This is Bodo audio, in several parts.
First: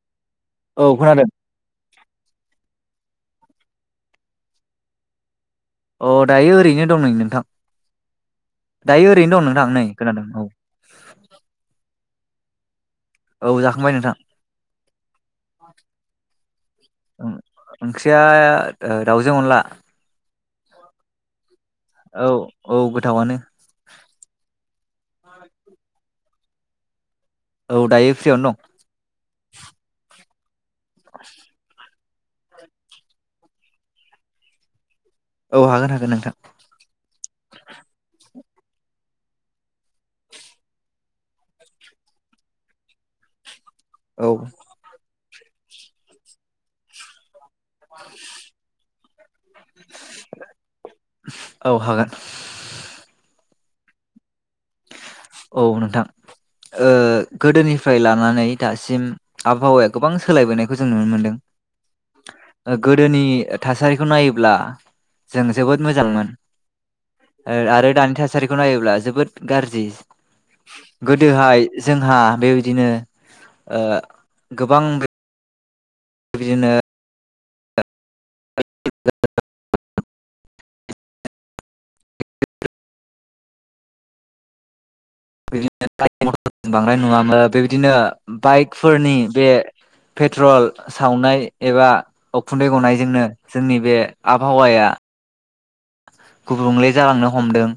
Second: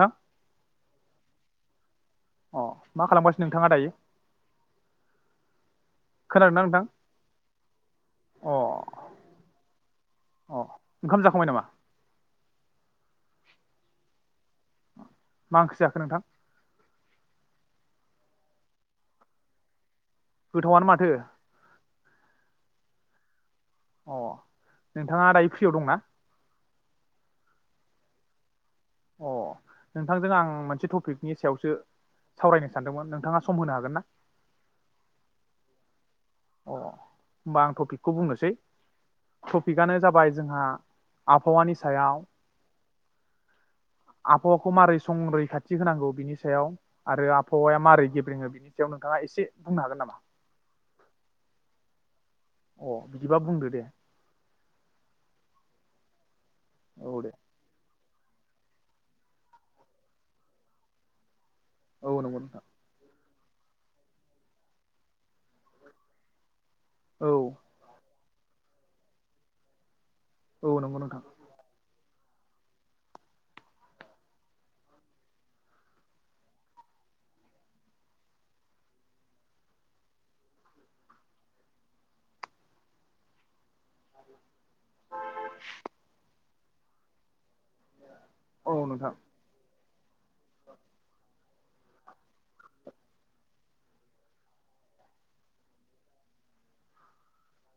हा औ खोनादों अ मा खालामगासिनो नोंथाङा दायो अ दायो खोनादोंना नोंथां ओरैनो दं नै नोंथां। अ दायो ओरैनो दं नोंथां। नै खोनादों। औ अ ओंखाम जाखांबाय नामा औ जाखांबाय नोंथां मा ओंख्रै जाखो नोंथां? ओंख्रिया दाउजों अनला। गोथावआनो माथो। औ औ गोथावनो। अ नोंथाङा दायो फ्रियाव दंना? औ दायो फ्रियावनो दं। अ नोंथांजों आं मोनसे टपिकनि सायावसो सावरायनो सानदोंमोन नोंथाङा सम होनो हागोन ना? औ हागोन हागोन नोंथां। अ होमबा आं टपिकखौ बुंनोसै। टपिकनो जाबाय जोंहा आबहावानि सायाव- औ आबहावखौ मारै संरै खाथि होनांगौ बिनि सायाव आरो आबहावाया मारै गेबेङो बिनि सायावनो नोंथाङा एसे बुंनो हागोन नामा? औ हागोन अ बिदिबा बुंदो दे औ नोंथां ओ औ दे गोदोनिफ्राय लानानै नै दासिम आबहावाया गोबां सोलायबोनायखौ जों नुनो मोनदों। औ नंगौ नोंथां गोदोनि - थासारिखौ नायोब्ला जों जोबोद मोजांमोन। औ ओ आरो दानि थासा- सारिखौ नायोब्ला जोबोद- गार्जि औ नंगौ नोंथां गोदोहाय जों हा बेबायदिनो ओ गोबां बिदिनो बि बांद्राय नुवामोन बे बिदिनो औ नोंथां बाइकफोरनि बे- पेट्रल सावनाय एबा उखुन्दै गनायजोंनो जोंनि बे आबहावाया- गुबुंले जालांनो हमदों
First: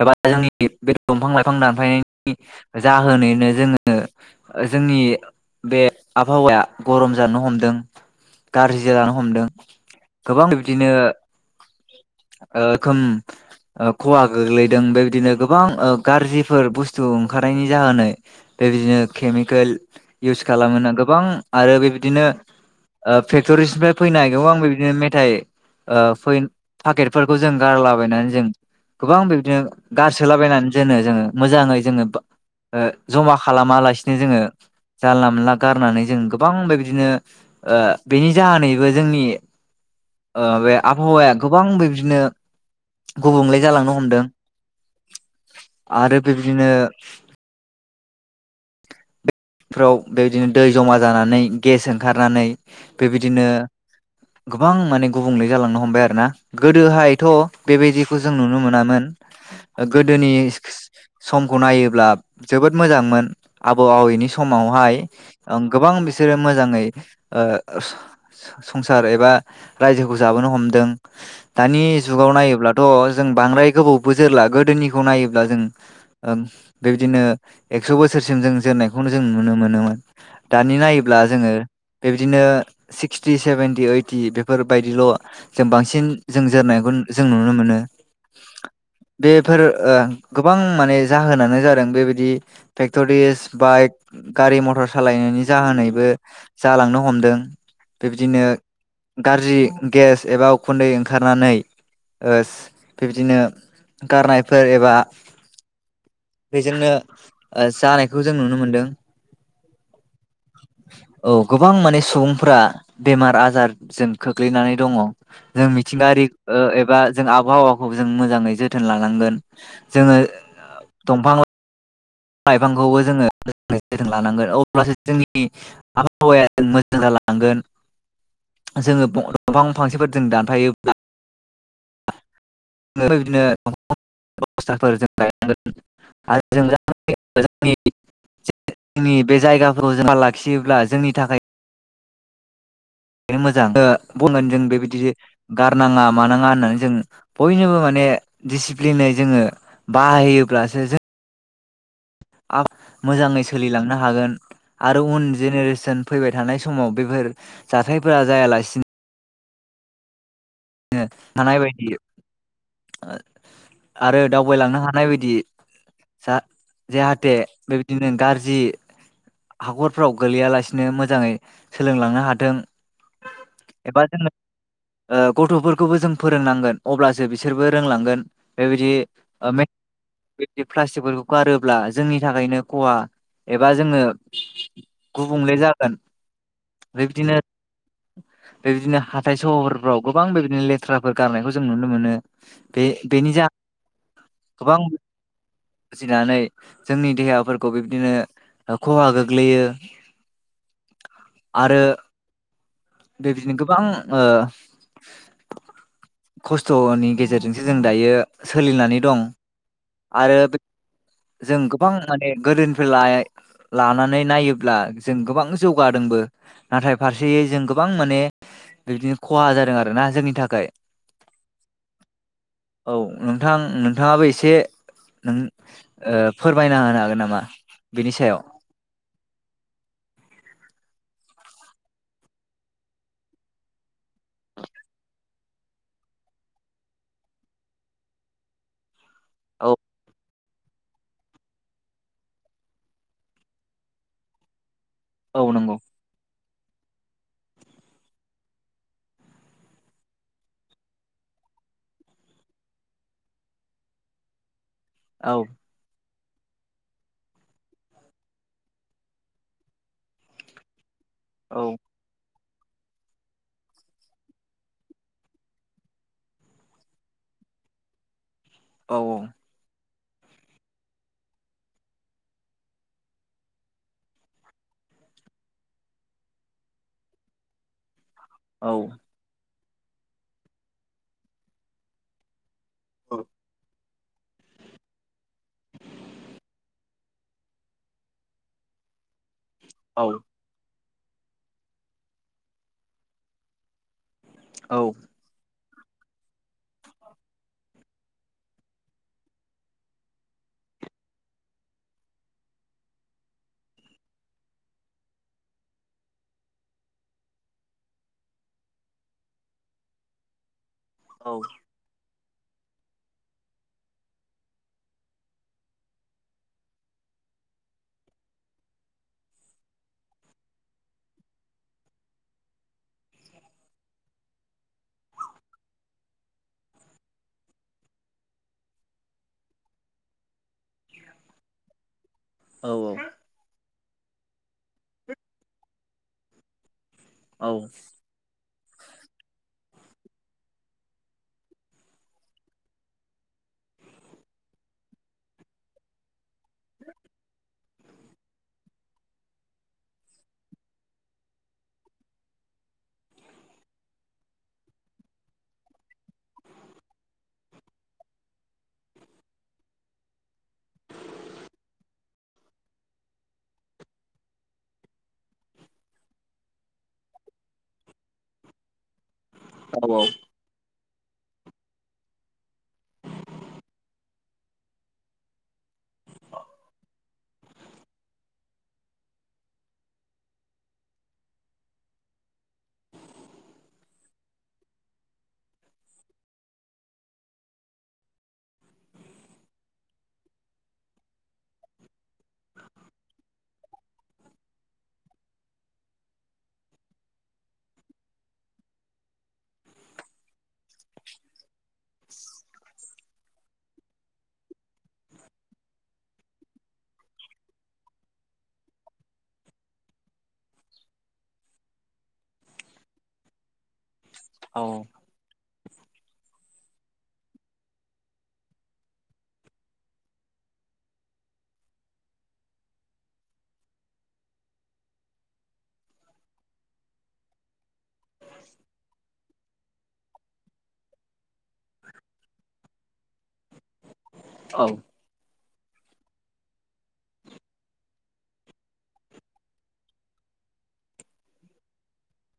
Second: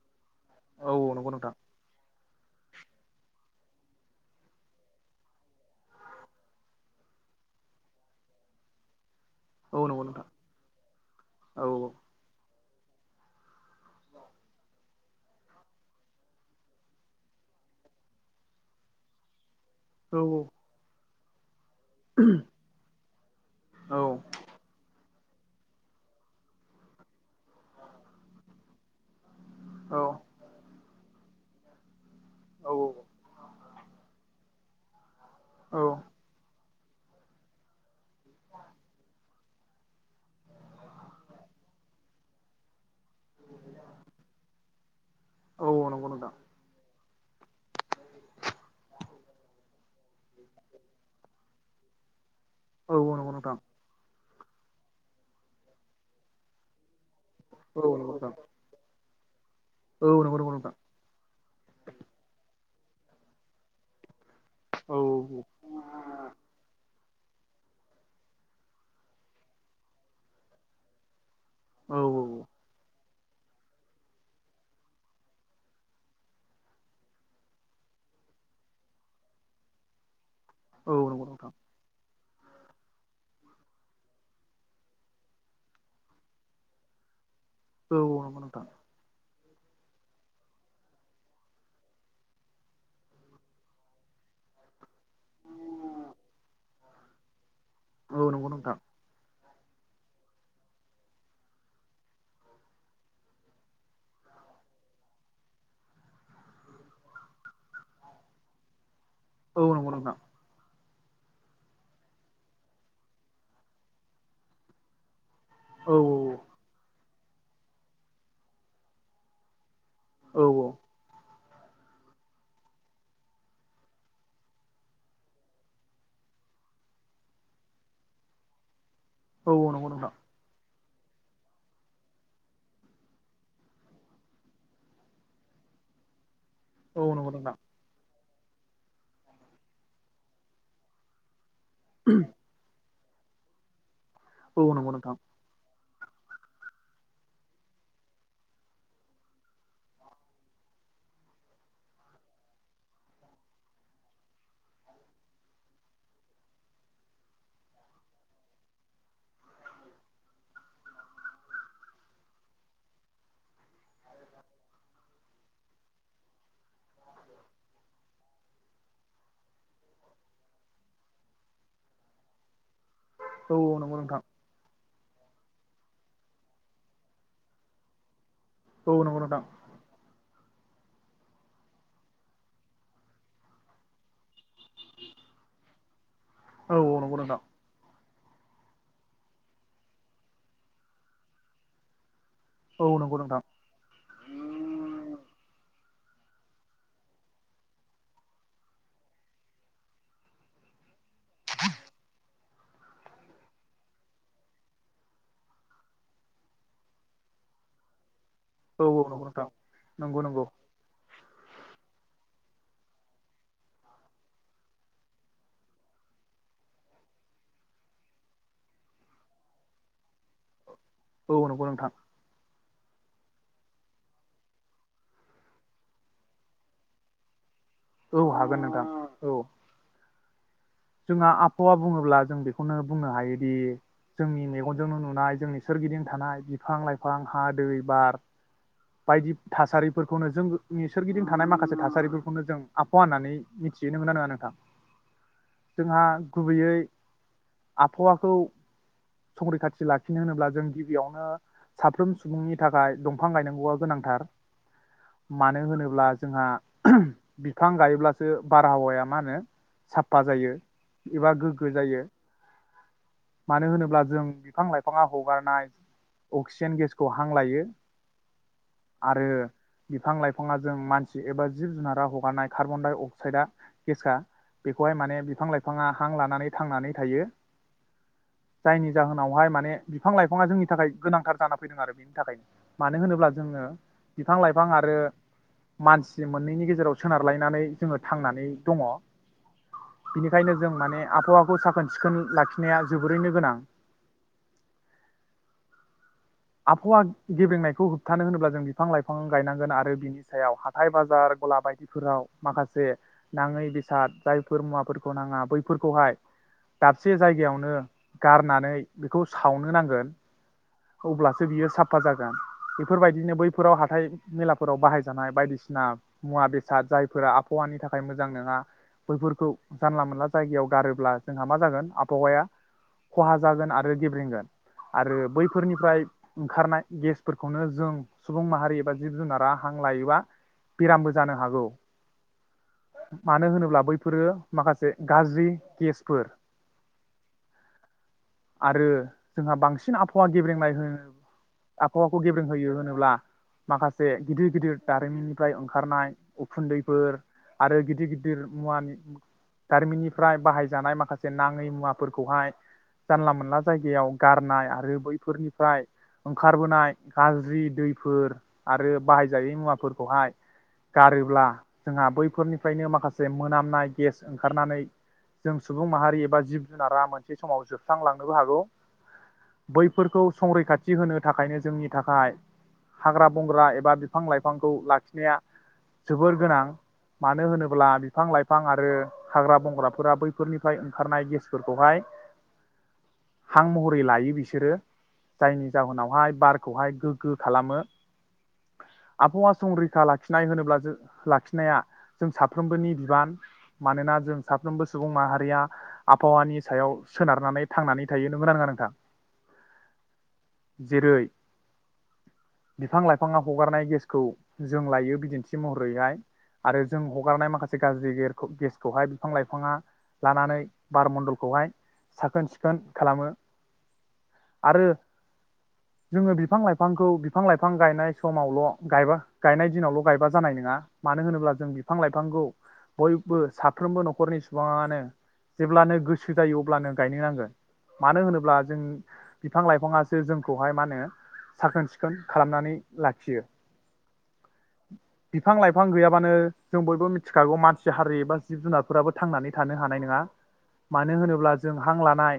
एबा- जोंनि औ बे औ दंफां नंगौ नोंथां लाइफां दानफायनायनि- जाहोनैनो जोङो जोंनि बे आबहावाया गरम जानो हमदों गाज्रि जानानै हमदों औ नंगौ नोंथां गोबां बिदिनो औ खोम खहा गोग्लैदों बेबायदिनो गोबां गाज्रिफोर बुस्थु ओंखारनायनि जाहोनै बेबायदिनो केमिकेल औ इउस खालामना गो बां आरो बेबायदिनो ओ फेक्टरिसनिफ्राय औ फैनायगौ आं बेदिनो [unintelligible] फोरखौ जों गारलाबायनानै जों गोबां बि [unintelligible] औ गारसोलाबायनानै दोनो जोङो मोजाङै जोङो बा औ ओ जमा खालामालाय बिसिनो जोङो जानला मोनला औ गारनानै जों गोबां बे बिदिनो ओ बेनि जाहैबो जोंनि ओ बे आबहावाया गोबां बे बिनो गुबुंले जालांनो हमदों औ नंगौ आरो नोंथां बेबदिनो बेफोराव बेदिनो दै जमा जानानै गेस ओंखारनानै औ औ नंगौ बेबायदिनो नोंथां गोबां माने गुबुंले जालांनो हमबाय आरो ना गोदोहाय थ' औ नंगौ बेबायदिखौ नोंथां जों नुनो मोनामोन [unintelligible] औ गोदोनि नंगौ नंगौ नोंथां स-समखौ नायोब्ला जोबोद मोजांमोन आब आवनिस औ समावहाय गोबां बिसोरो मोजाङै ओ स-स-संसार एबा रायजोखौ जाबोनो हमदों दानि औ जुगाव नायोब्लाथ' जों बांद्राय गोबाव बो जोरला, गोदोनिखौ नायोब्ला जों ओं बेबादिनो एगस' बोस सोरसिम जों जोरनायखौनो जों नुनो मोनोमोन दानि औ नायोब्ला नंगौ नोंथां जोङो बेबायदिनो सिक्सटि सेभेेनटि ओइटि बेफोरबायदिल' जों बांसिन जों जोरनायखौ जों नुनो मोनो औ औ नंगौ नोंथां बेफोर ओ गोबां माने जाहोनानो जादों बेबायदि फेकट'रिस बाइक गारि मथर सालायनायनि जाहोनैबो जालांनो हमदों औ बेबदिनो नंगौ नोंथां गारजि गेस एबा उखुन्दै ओंखारनानै ओस बिबदिनो गारनायफोर एबा बेजोंनो ओ जानायखौ जों नुनो मोनदों। औ नंगौ नोंथां औ गोबां माने सुबुंफोरा बेमार आजारजों खोख्लैनानै दङ' जों औ मिथिंगायारि ओ एबा जों आबहावाखौ जों मोजाङै जोथोन लानांगोन जोङो औ दंफां लाइफांखौबो जोङो [unintelligible] लानांगोन अब्लासो जोंनि आबहावाया मोजां जालां गोन। जोङो औ [unintelligible] नंगौ नोंथां फांसेफोरजों दानफायो [unintelligible] औ नंगौ नोंथां। जोंनि [unintelligible] बे जायगाफोराव जों लाखियोब्ला जोंनि थाखाय [unintelligible] बे मोजां ओ बुंगोन जों बेबायदि गा गारनाङा मानाङा होननानै जों बयनोबो माने दिसिप्लिनै जोङो बाहायोब्लासो जों आ मोजाङै सोलिलांनो हागोन आरो उन जेनेरेसन फैबाय थानाय समाव बेफोर जाथायफोरा जायालासि नो हानाय बायदि आरो दावबायलांनो हानाय बायदि जा जेहाथे बेबायदिनो गाज्रि हाखरफ्राव गोलैयालासिनो मोजाङै सोलोंलांनो हाथों औ औ नंगौ नोंथां। ओ गथ'फोरखौबो जों फोरोंनांगोन अब्लासो बिसोरबो रोंलांगोन बेबायदि औ नंगौ नोंथां मे बेब्दि प्लास्टिकफोरखौ गारोब्ला जोंनि थाखायनो खहा एबा जोङो गुबुंले जागोन औ नंगौ नोंथां। बे बिदिनो हाथाय सहारफ्राव गोबां बेबायदिनो लेथ्राफोर गारनायखौ जों नुनो मोनो बे औ नंगौ बेनि नोंथां जा [unintelligible] गोबां जिनानै जोंनि देहाफोरखौ बिब्दिनो खहा गोग्लैयो। आरो बेबायदिनो गोबां ओ खस्थ'नि गेजेरजोंसो जों दायो औ सोलिनानै दं नंगौ नोंथां नंगौ आरो नंगौ जों गोबां म गोदोनिफ्राय ला-लानानै नायोब्ला जों गोबां जौगादोंबो नाथाय फारसेयै जों गोबां माने बिबदिनो खहा जादों आरोना जोंनि थाखाय औ नंगौ नोंथां। औ नोंथां नोंथाङाबो एसे नों फोरमायना होनो हागोन नामा? बेनि औ सायाव हागोन नोंथां औ। जोंहा आबहावा बुङोब्ला जों बेखौनो बुंनो हायोदि जोंनि मेगनजोंनो नुनाय जोंनि सोरगिदिं थानाय बिफां लाइफां हा दै बार बायदि औ थासारिफोरखौनो जों नि सोरगिदिं थानाय माखासे थासारिफोरखौनो जों आबहावा होननानै मिथिहोननो मोनो ना नोंथां? औ नंगौ जोंहा गुबैयै आबहावाखौ संखरैखाथि लाखिनो होनोब्ला जों गिबियावनो साफ्रोम सुबुंनि थाखाय दंफां गायनाय नांगौआ गोनांथार औ मानो होनोब्ला जोंहा बिफां गायोब्लासो बारहावाया मा होनो साफा जायो एबा औ गोग्गो जायो मानो होनोब्ला जों बिफां लाइफाङा हगारनाय अक्सिजेन गेसखौ हां लायो औ आरो बिफां लाइफाङा जों मानसि एबा जिब जुनारा हगारनाय कार्बनडाइ अक्साइडआ गेसखा बेखौहाय माने बिफां लाइफाङा हां लानानै थांनानै थायो। औ जायनि जाहोनावहाय माने बिफां लाइफाङा जोंनि थाखाय गोनांथार जाना फैदों आरो बेनि थाखायनो मानो होनोब्ला जोङो बिफां लाइफां आरो मानसि मोननैनि गेजेराव सोनारलायनानै जोङो थांनानै दङ औ बिनिखायनो जों माने आबहावाखौ साखोन सिखोन लाखिनाया जोबोरैनो गोनां औ आखौ गे बे खौ होबथानो होनोब्ला जों बिफां लाइफां गायनांगोन आरो बिनि सायाव हाथाय बाजार गला बायदिफोराव माखासे नाङै बेसाद जायफोर मुवाफोरखौ नाङा बैफोरखौहाय दाबसे जायगायावनो गारनानै बेखौ सावनो नांगोन औ अब्लासो बियो साफा जागोन। [inaudible] बेफोरबायदिनो बैफोराव हाथाय मेलाफोराव बाहायजानाय बायदिसिना मुवा बेसाद जायफोरा आबहावानि थाखाय मोजां नङा बैफोरखौ जानला मोनला जायगायाव गारोब्ला जोंहा मा जागोन आबहावाया खहा जागोन आरो गेब्रेंगोन आरो बैफोरनिफ्राय ओंखारनाय गेस फोरखौनो जों सुबुं माहारि एबा जिब जुनारा हां लायोबा बेरामबो जानो हागौ औ मानो होनोब्ला बै फोरो माखासे गाज्रि गेसफोर [inaudible] आरो जोंहा बांसिन आबहावा गेब्रेंनाय होनो हावाखौ गेब्रेंहोयो होनोब्ला माखासे गिदिर गिदिर दारिमिननिफ्राय ओंखारनाय उखुन्दैफोर आरो गिदिर गिदिर मुवानि गारिमिननिफ्राय बाहायजानाय माखासे नाङै मुवाफोरखौहाय जानला मोनला जायगायाव गारनाय आरो बैफोरनिफ्राय ओंखार ओखारबोनाय गाज्रि दैफोर आरो बाहायजायै मुवाफोरखौहाय गारोब्ला जोंहा बैफोरनिफ्रायनो माखासे मोनामनाय गेस ओंखारनानै जों सुबुं माहारि एबा जिब जुनारा मोनसे समाव जोबस्रांलांनोबो हागौ। बैफोरखौ संरैखाथि थि होनो थाखायनो जोंनि थाखाय हाग्रा बंग्रा एबा बिफां लाइफांखौ लाखिनाया जोबोर गोनां मानो होनोब्ला बिफां लाइफां आरो हाग्रा बंग्राफोरा बैफोरनिफ्राय ओंखारनाय गेसफोरखौहाय हां महरै लायो बिसोरो जायनि जाहोनाव बारखौहाय गोग्गो खालामो आबहावा संरैखा लाखिनाय होनोब्ला जों लाखिनाया जों साफ्रोमबोनि बिबान मानोना जों साफ्रोमबो सुबुं माहारिया आबहावानि सायाव सोनारनानै थांनानै थायो नोंगौ ना नोङा नोंथां? जेरै बिफां लाइफाङा हगारनाय गेसखौ जों लायो बिदिन्थि महरैहाय आरो जों हगारनाय माखासे गाज्रि गेसखौहाय बिफां लाइफाङा लानानै बार मन्डलखौहाय साखोन सिखोन खालामो। आरो जोङो बिफां लाइफांखौ बिफां लाइफां गायनाय समावल' गायबा गायनाय दिनावल' गायबा जानाय नङा मानो होनोब्ला जों बिफां लाइफांखौ बयबो साफ्रोमबो न'खरनि सुबुङानो जेब्लानो गोसो जायो अब्लानो गायनो नांगोन मानो होनोब्ला जों बिफां लाइफाङासो जों खौहाय मा होनो साखोन सिखोन खालामनानै लाखियो। औ बिफां लाइफां गैयाबानो जों बयबो मिथिखागौ मानसि हारि एबा जिब जुनारफोराबो थांनानै थानो हानाय नङा मानो होनोब्ला जों हां लानाय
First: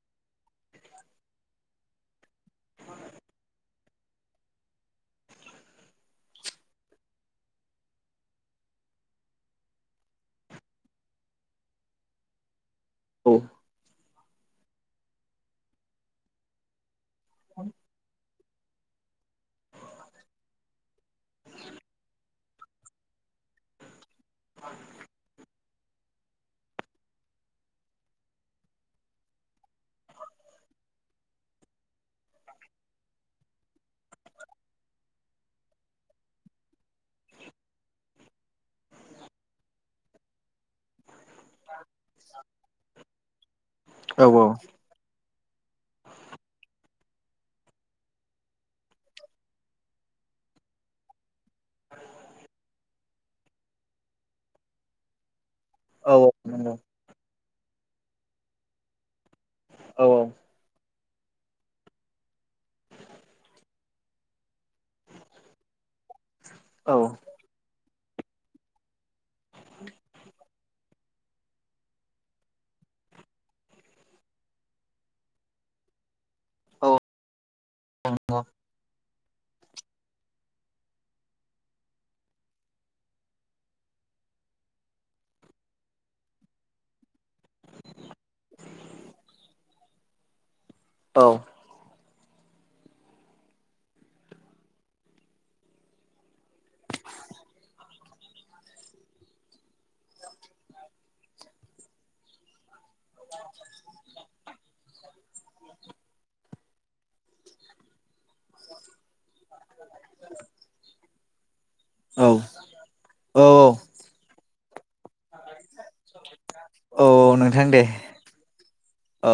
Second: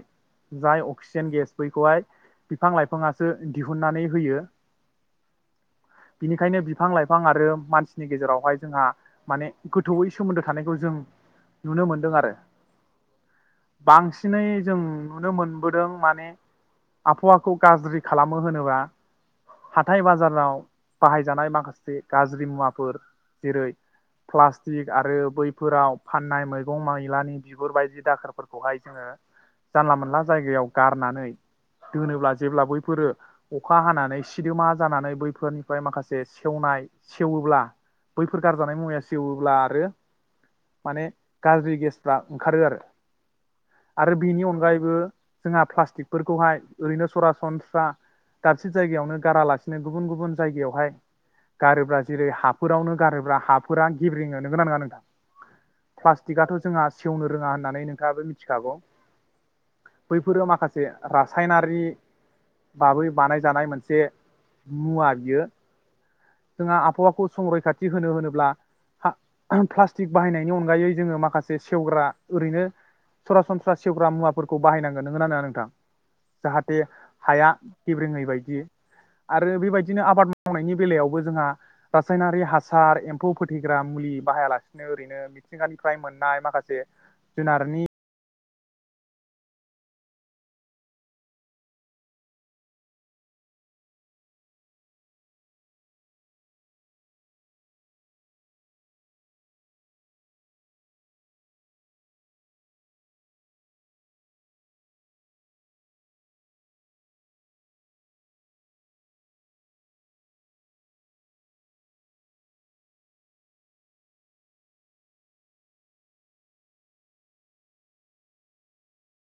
जाय अक्सिजेन गेस बैखौहाय बिफां लाइफां बिफाङासो दिहुनन्नानै होयो बिनिखायनो बिफां लाइफां आरो मानसिनि गेजेरावहाय जोंहा माने गोथौयै सोमोन्दो थानायखौ जों नुनो मोनदों आरो औ बांसिनै जों नुनो मोनबोदों माने आबहावाखौ गाज्रि खालाम मो होनोबा हाथाय बाजाराव बाहायजानाय माखासे गाज्रि मुवाफोर जेरै प्लास्टिक आरो बै फोराव फाननाय मैगं मैलानि बिगुर बायदि दाखोरफोरखौहाय जोङो जानला मोनला जायगायाव गारनानै दोनोब्ला जेब्ला बैफोरो अखा हानानै सिदोमा जानानै बैफोरनिफ्राय माखासे सेवनाय सेवोब्ला बैफोर गारजानाय मुवाया सेवोब्ला आरो माने गाज्रि गेसफ्रा ओंखारो आरो आरो औ बेनि औ अनगायैबो जोंहा प्लास्टिकफोरखौहाय ओरैनो सरा सनस्रा दाबसे जायगायावनो गारालासिनो गुबुन गुबुन जायगायावहाय गारोब्रा जेरै हाफोरावनो गारोब्रा हाफोरा गेब्रेङो नोंगौ ना नङा नोंथां औ नंगौ औ प्लास्टिकथ' नंगौ जोंहा औ सेवनो रोङा होननानै नोंथाङाबो मिथिखागौ बैफोरो माखासे रासायनारि बाबै बानायजानाय मोनसे मुवा बियो जोंहा औ आबहावाखौ संरैखाथि होनो होनोब्ला प्लास्टिक बाहायनायनि अनगायै जोङो माखासे सेवग्रा ओरैनो सरासनस्रा सेवग्रा मुवाफोरखौ बाहायनांगोन नोंङा नङा नोंथां जाहाथे औ हाया गेब्रेङै बायदि आरो बेबायदिनो आबाद मावनायनि बेलायावबो जोंहा रासायनारि हासार एम्फौ फोथैग्रा मुलि बाहायालासिनो ओरैनो मिथिंगानिफ्राय मोननाय माखासे जुनारनि औ औ औ औ नोंथां दे [inaudible] औ